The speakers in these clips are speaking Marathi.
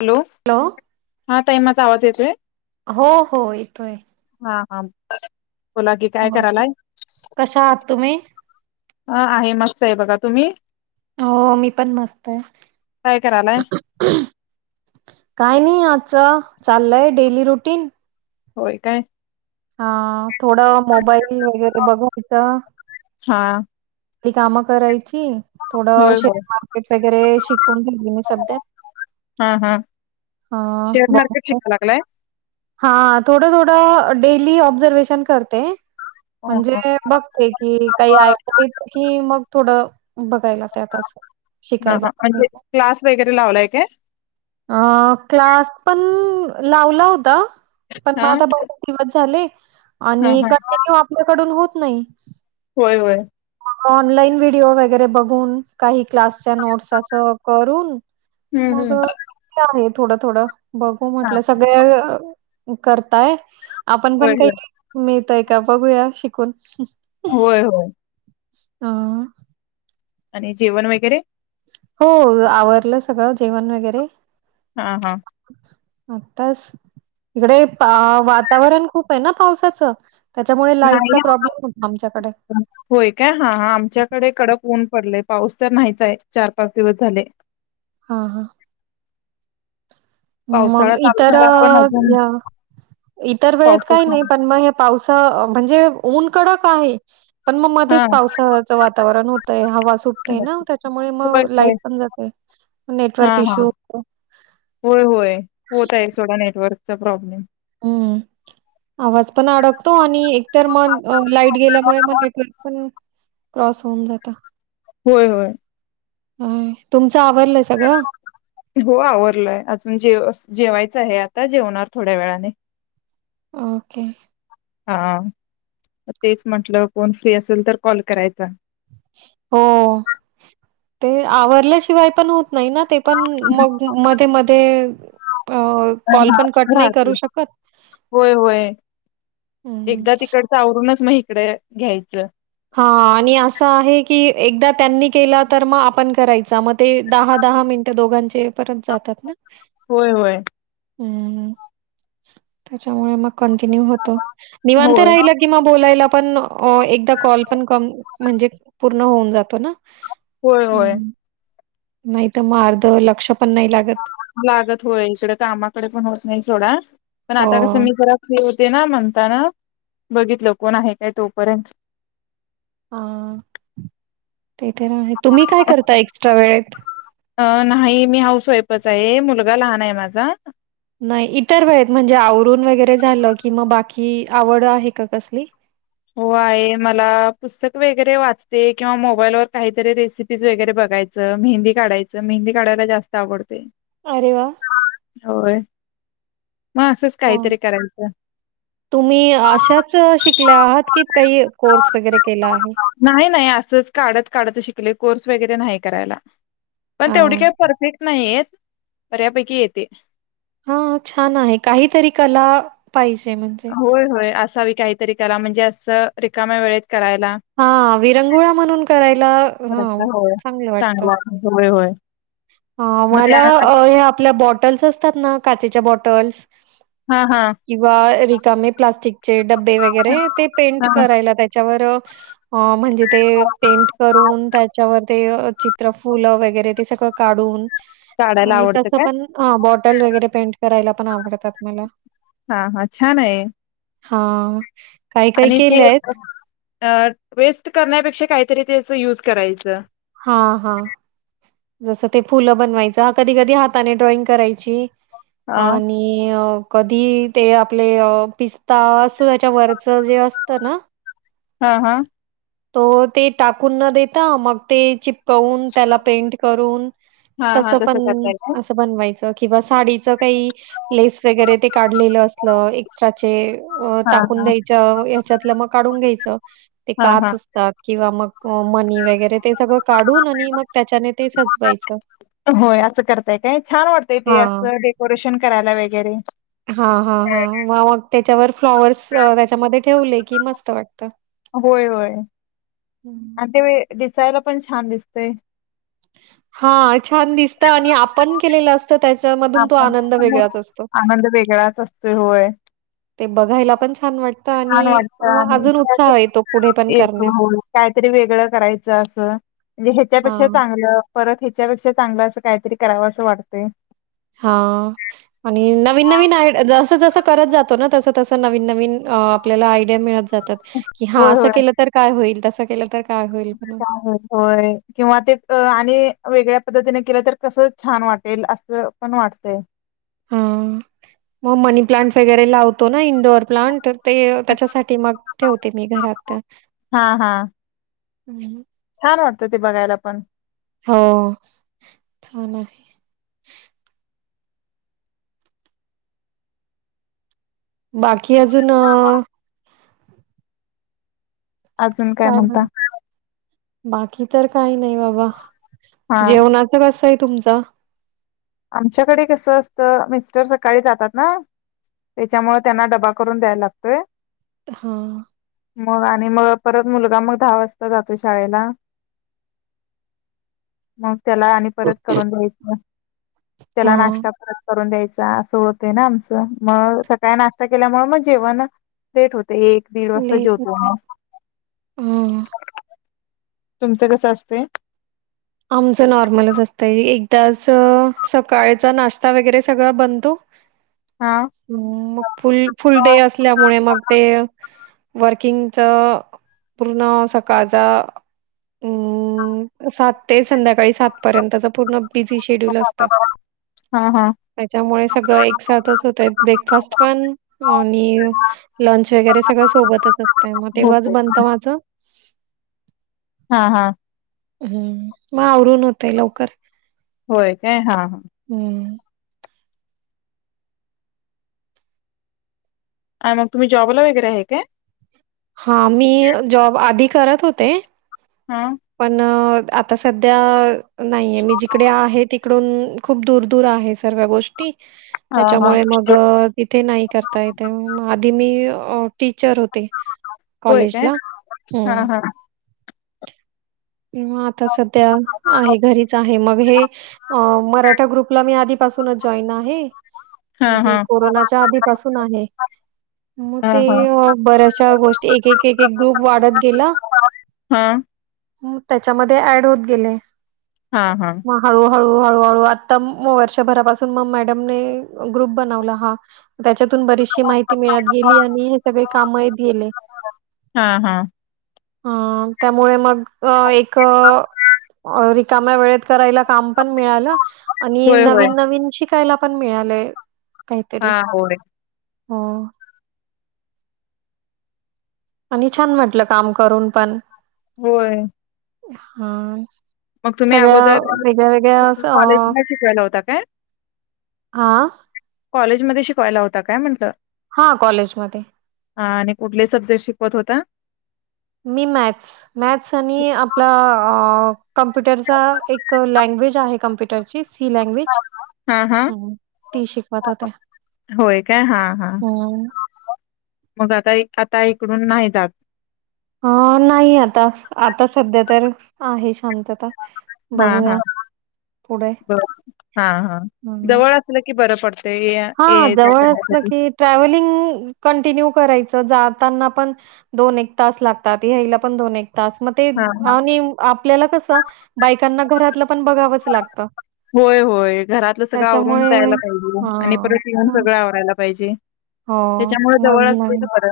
हॅलो हा ताई माझा आवाज येतो आहे? हो हो येतोय हा. हा बोला. की काय करायलाय? कशा आहात तुम्ही हा आहे मस्त आहे. बघा तुम्ही? हो मी पण मस्त आहे. काय करायलाय काय नाही आजच चाललंय डेली रुटीन. होय काय हा थोडं मोबाईल वगैरे बघायचं. हा आणि कामं करायची थोडं होय शेर होय मार्केट वगैरे शिकून घेली मी सध्या. हा हा हा शेअर मार्केट बघु शिकाय लागलाय हा थोडं थोडं. डेली ऑब्झर्वेशन करते. ह म्हणजे हा बघते की काही ऐक की मग थोडं बघायलाग. हा शिकायला हा म्हणजे क्लास वगैरे लावलाय काय अ क्लास पण लावला होता पण हा मग आता बरेच दिवस झाले हा आणि हा कंटिन्यू आपल्याकडून होत नाही. होय होय. ऑनलाईन व्हिडिओ वगैरे बघून काही? क्लासच्या नोट्स असं करून हम्म मग हम्म आहे थोडं थोडं बघू हा म्हटलं सगळ करताय आपण होय पण होय काही य का बघूया शिकून. होय होय. हा. आणि जेवण वगैरे? हो आवरलं सगळं जेवण वगैरे हा हा आताच इकडे वातावरण खूप आहे ना पावसाचं? त्याच्यामुळे लाईटचा नाही प्रॉब्लेम होतो आमच्याकडे. होय काय हा आमच्याकडे कडक ऊन पडले. पाऊस तर नाहीचाय चार पाच दिवस झाले. हा हा. पावसाळा मग चालू इतर झाला पण अजून इतर वेळेत काही पावसाच नाही पण मग पावस. म्हणजे ऊन कडक आहे. पण मग हा मध्येच पावसाचं वातावरण होतय हवा सुटते. ना त्याच्यामुळे होय मग होय लाईट पण जातय. हा नेटवर्क हा इश्यू होतो. होय. होय होत आहे सोडा नेटवर्कचा प्रॉब्लेम. हम् आवाज पण अडकतो आणि. तर मग लाईट गेल्यामुळे मग नेटवर्क पण क्रॉस होऊन जात होय होय. अ तुमच आवरल. हो आवरलाय अजून जेव जेवायच आहे आता जेवणार थोड्या वेळाने. ओके. हा तेच म्हटलं कोण फ्री असेल तर कॉल करायचा? हो ते आवरल्याशिवाय पण हो. नाही ना ते पण मग मध्ये मध्ये. होय होय. हं. एकदा तिकडच आवरूनच मग इकडे घ्यायचं. हा आणि असं आहे की एकदा त्यांनी केलं तर मग आपण करायच मग ते दहा दहा. दहा मिनटं दोघांचे परत जातात ना? होय होय हं हं त्याच्यामुळे मग कंटिन्यू होतो, निवांत होय राहिलं कि मग बोलायला पणं एकदा कॉल पण कम म्हणजे पूर्ण होऊन जातो ना? होय होय नाही तर मग अर्ध लक्ष पण नाही लागत. लागत होय इकडे कामाकडे पण होत नाही थोडा पण. हो. आता कसं मी जरा फ ते ना म्हणताना बघितलं कोण आहे काय तोपर्यंत हा ते तर आहे. तुम्ही काय करता एक्स्ट्रा वेळेत? अं नाही मी हाऊस वाईफच आहे मुलगा लहान आहे माझा नाही इतर वेळेत म्हणजे, आवरून वगैरे झालं कि म बाकी आवड आहे का कसली? हो आहे, मला पुस्तक वगैरे वाचते किंवा मोबाईल व काहीतरी रेसिपीज वगैरे बघ जायच मेंदी काढायचं, मेहंदी काढायला जास्त आवडतेय. अरे वा मग असंच काहीतरी करायचं तुम्ही अशाच शिकल्या आहात? कि काही कोर्स वगैरे केला आहे? नाही, नाही असंच काढत काढत शिकले कोर्स वगैरे नाही करायला. पण तेवढी हां. काही परफेक्ट नाहीे येत. बऱ्यापैकी येते. हा छान आहे काहीतरी कला पाहिजे म्हणजे होय, होय. असावी काहीतरी करा म्हणजे असं रिकाम्या वेळेत करायला हा विरंगुळा म्हणून करायला हं करायला होय. चांगलं वाटतं. चांगला होय, होय. मग मला त्यानंतर हे आपल्या बॉटल्स असतात ना, काचेच्या बॉटल्स हा हा किंवा रिकामे प्लास्टिकचे डब्बे वगैरे ते पेंट हां. करायला त्याच्यावर म्हणजे ते पेंट करून त्याच्यावर ते चित्र फुलं वगैरे ते सगळं काढून काढायला आणि आवडतं तस काय? पण बॉटल वगैरे पेंट करायला पण आवडतात मला. हा हा छान आहे. हा काय काय आणि ते केलेयत? अ वेस्ट करण्यापेक्षा, काहीतरी त्याच युज करायचं. हा हा जसं ते फुलं बनवायचं, कधी कधी हाताने ड्रॉइंग करायची हा. आणि कधी ते आपले पिस्ता असतो त्याच्यावररच जे असत ना? हा हा तो ते टाकून न देता मग ते चि प कवून त्याला पेंट करून हा हा तसं पण करताय काय? असं बनवायच किंवा साडी चं काही लेस वैगरे ते काढलेलं असलं एक्स्ट्राचं, ते हा टाकून हा. द्यायचं ह्याच्यातल्या मग काढून घ्यायच हा हा. काच असतात किंवा मग मनी वगैरे ते सगळं काढून आणि मग त्याच्याने ते सजवायचं. होय असं करताय काय छान वाटतंय ते हां. असं डेकोरेशन करायला वगैरे. हा हा हा मग मग त्याच्यावर फ्लॉवर्स त्याच्यामध्ये ठेवले की मस्त वाटतं. होय होय हं. आणि ते दिसायला पण छान दिसतंय. हा छान दिसतं आणि आपण केलेलं अस त्याच्यामधून तो आपण आनंद समोर वेगळाच असतो. आनंद वेगळाच असतोय होय ते बघायला पण छान वाटतं छान आणि वाटत मग अजून उत्साह येतो पुढे पण आणि एक करण्यात. हो काहीतरी वेगळं करायचं. असं म्हणजे ह्याच्यापेक्षा हां चांगलं परत ह्याच्यापेक्षा चांगलं असं काहीतरी करावं असं वाटत हा आणि नवीन नवीन आय जस जस करत जातो ना तस, तस नवीन, नवीन आपल्याला आयडिया मिळत जात. क हा होय असं होय केलं तर काय होईल तसं केलं तर. काय होईल म्हणून. होय किंवा ते आणि वेगळ्या पद्धतीने केलं तर कसं छान वाटेल असं पण वाटतंय. हा मग मनी प्लांट वगैरे लावतो ना इंडोअर प्लांट. ते त्याच्यासाठी मग ठेवते मी घरात. हा हा छान वाटतं ते बघायला पण हो छान आहे. बाकी अजून अ अजून काय म्हणता? बाकी तर काही नाही बाबा हा जेवणाच कस आहे तुमच. आमच्याकडे कस असत मिस्टर सकाळी जातात ना त्याच्यामुळे त्यांना डबा करून द्यायला लागतोय. हा. मग आणि मग परत मुलगा मग दहा वाजता जातो शाळेला मग त्याला आणि परत करून द्यायचं त्याला हां. नाश्ता परत द्यायचा अस होत ना आमच मग सकाळी नाश्ता केल्यामुळे मग जेवण लेट होत. ते एक दीड वाजता लेट जेवतो होतय म ह तुमचं कसं असते? आमचं नॉर्मलच असतंय एकदाच सकाळचा नाश्ता वगैरे सगळं बनतो. हा ह मग फुल फुल डे असल्यामुळे मग ते वर्किंगच पूर्ण सकाळचा अम सात ते संध्याकाळी सात पर्यंतचा पूर्ण बिझी शेड्यूल असत. हा हा. त्याच्यामुळे सगळं एक साथच होतय ब्रेकफास्ट पण आणि लंच वगैरे सगळ सोबतच असत मग हो तेव्हाच काय. बनत माझ [inaudible] हा हा. हम्म मग आवरून होतय लवकर. होय काय हा हा. हम्म आणि मग तुम्ही जॉबला वगैरे आहे का? हां, मी जॉब आधी करत होते हां. पण आता सध्या नाहीये मी जिकडे आहे तिकडून खूप दूर दूर आहे सर्व्या गोष्टी हां, हां. त्याच्यामुळे मग तिथे नाही करता येते आधी मी अ टीचर होते. होय कॉलेज काय? ला हां, हम्म. हां. आता सध्या आहे घरीच आहे मग हे मराठा ग्रुपला मी आधीपासून जॉन आहे हां, म्हणजे हां. कोरोनाच्या आधी पासून आहे. मग ते हां, हां. बऱ्याचशा गोष्टी एक, एक, एक, एक ग्रुप वाढत गेला. हा. त्याच्यामध्ये ऍड होत गेले. हा हा. हळू हळू आता म वर्षभरापासून मग मॅडमने ग्रुप बनवला ह त्याच्यात. तुन बरीचशी माहिती मिळत गेली आणि हे सगळे काम येत गेले. हा हा. ह त्यामुळे मग एक रिकाम्या वेळेत कराय काम पण मिळाल आणि होय, होय. नवीन नवीन शिक त्याला पण मिळालंय. काहीतरी हा होय. हो. आणि छान म्हटलं काम करून पण. होय. हा. मग तुम्ही सगळ्या अगोदर वेगळ्या वेगळ्या कुठे असं कॉलेजला शिकवायला होता काय? आा. मध्ये शिकवायला होता काय म्हटलं? हा कॉलेजमध्ये. हा आणि कुठले सब्जेक्ट शिकवत होता. मी मॅथ्स मॅथ्स आणि आपला कमप्युटरचा एक लँग्वेज आहे कम्प्युटरची ती लँग्वेज हां, हां. ह ती शिकवत होते. का हा हा. हम्म मग आता आता इकडून नाही जात. हा नाही आता आता सध्या तर आहे शांत. हां, हां. बघूया. पुढे बर हा हा हम्म जवळ असलं की बर हा जवळ असलं की ट्रॅव्हलिंग कंटिन्यू करायचं. जाताना पण दोन एक तास लागतात ह्याला पण दोन एक तास. तास म ते हा हा आणि आपल्याला कस बायकांना घरातलं पण बघावंच लागतं होय होय घरातलं सगळं आवरून त्याच्यामुळे जायला पाहिजे आणि हा परत येऊन मग सगळं आवरायला पाहिजे हो त्याच्यामुळे मग जवळ नाही असलेलं बर.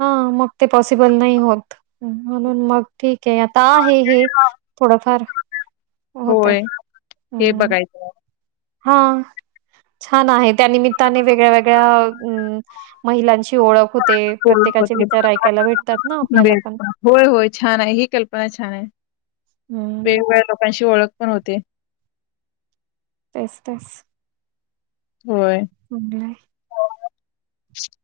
हा मग ते पॉसिबल नाही होत म्हणून मग ठीक आता आहे हे थोडाफार. होतय होय हे हम्म. बघायचं हा छान आहे त्या निमित्ताने वेगळ्या वेगळ्या महिलांशी ओळख होते होय प्रत्येकाचे होते. विचार ऐकायला भेटतात ना आपल्याला बेस्ट पण. होय होय छान आहे ही कल्पना छान आहे हम्म वेगवेगळ्या लोकांशी ओळख पण होते. तेच तेच. होय. होय.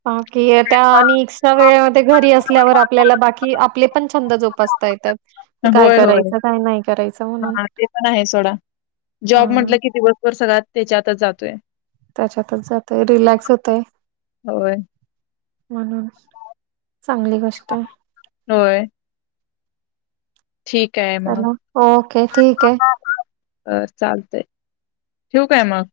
हा कि त्या आणि कसं वेळेवर ते घरी असल्यावर आपल्याला बाकी आपले पण छंद जोपासता येतात. की काय होय होय करायचं काय नाही करायचं म्हणून हा ते पण आहे सोडा. जॉब हा म्हटलं की दिवसभर सगळा त्याच्यातच जातोय. त्याच्यातच जातय रिलॅक्स होतय. होय, म्हणून चांगली गोष्ट आहे. होय. ठीक आहे मग. चला ओके ठीक आहे. अ चालतय ठेवु काय मग?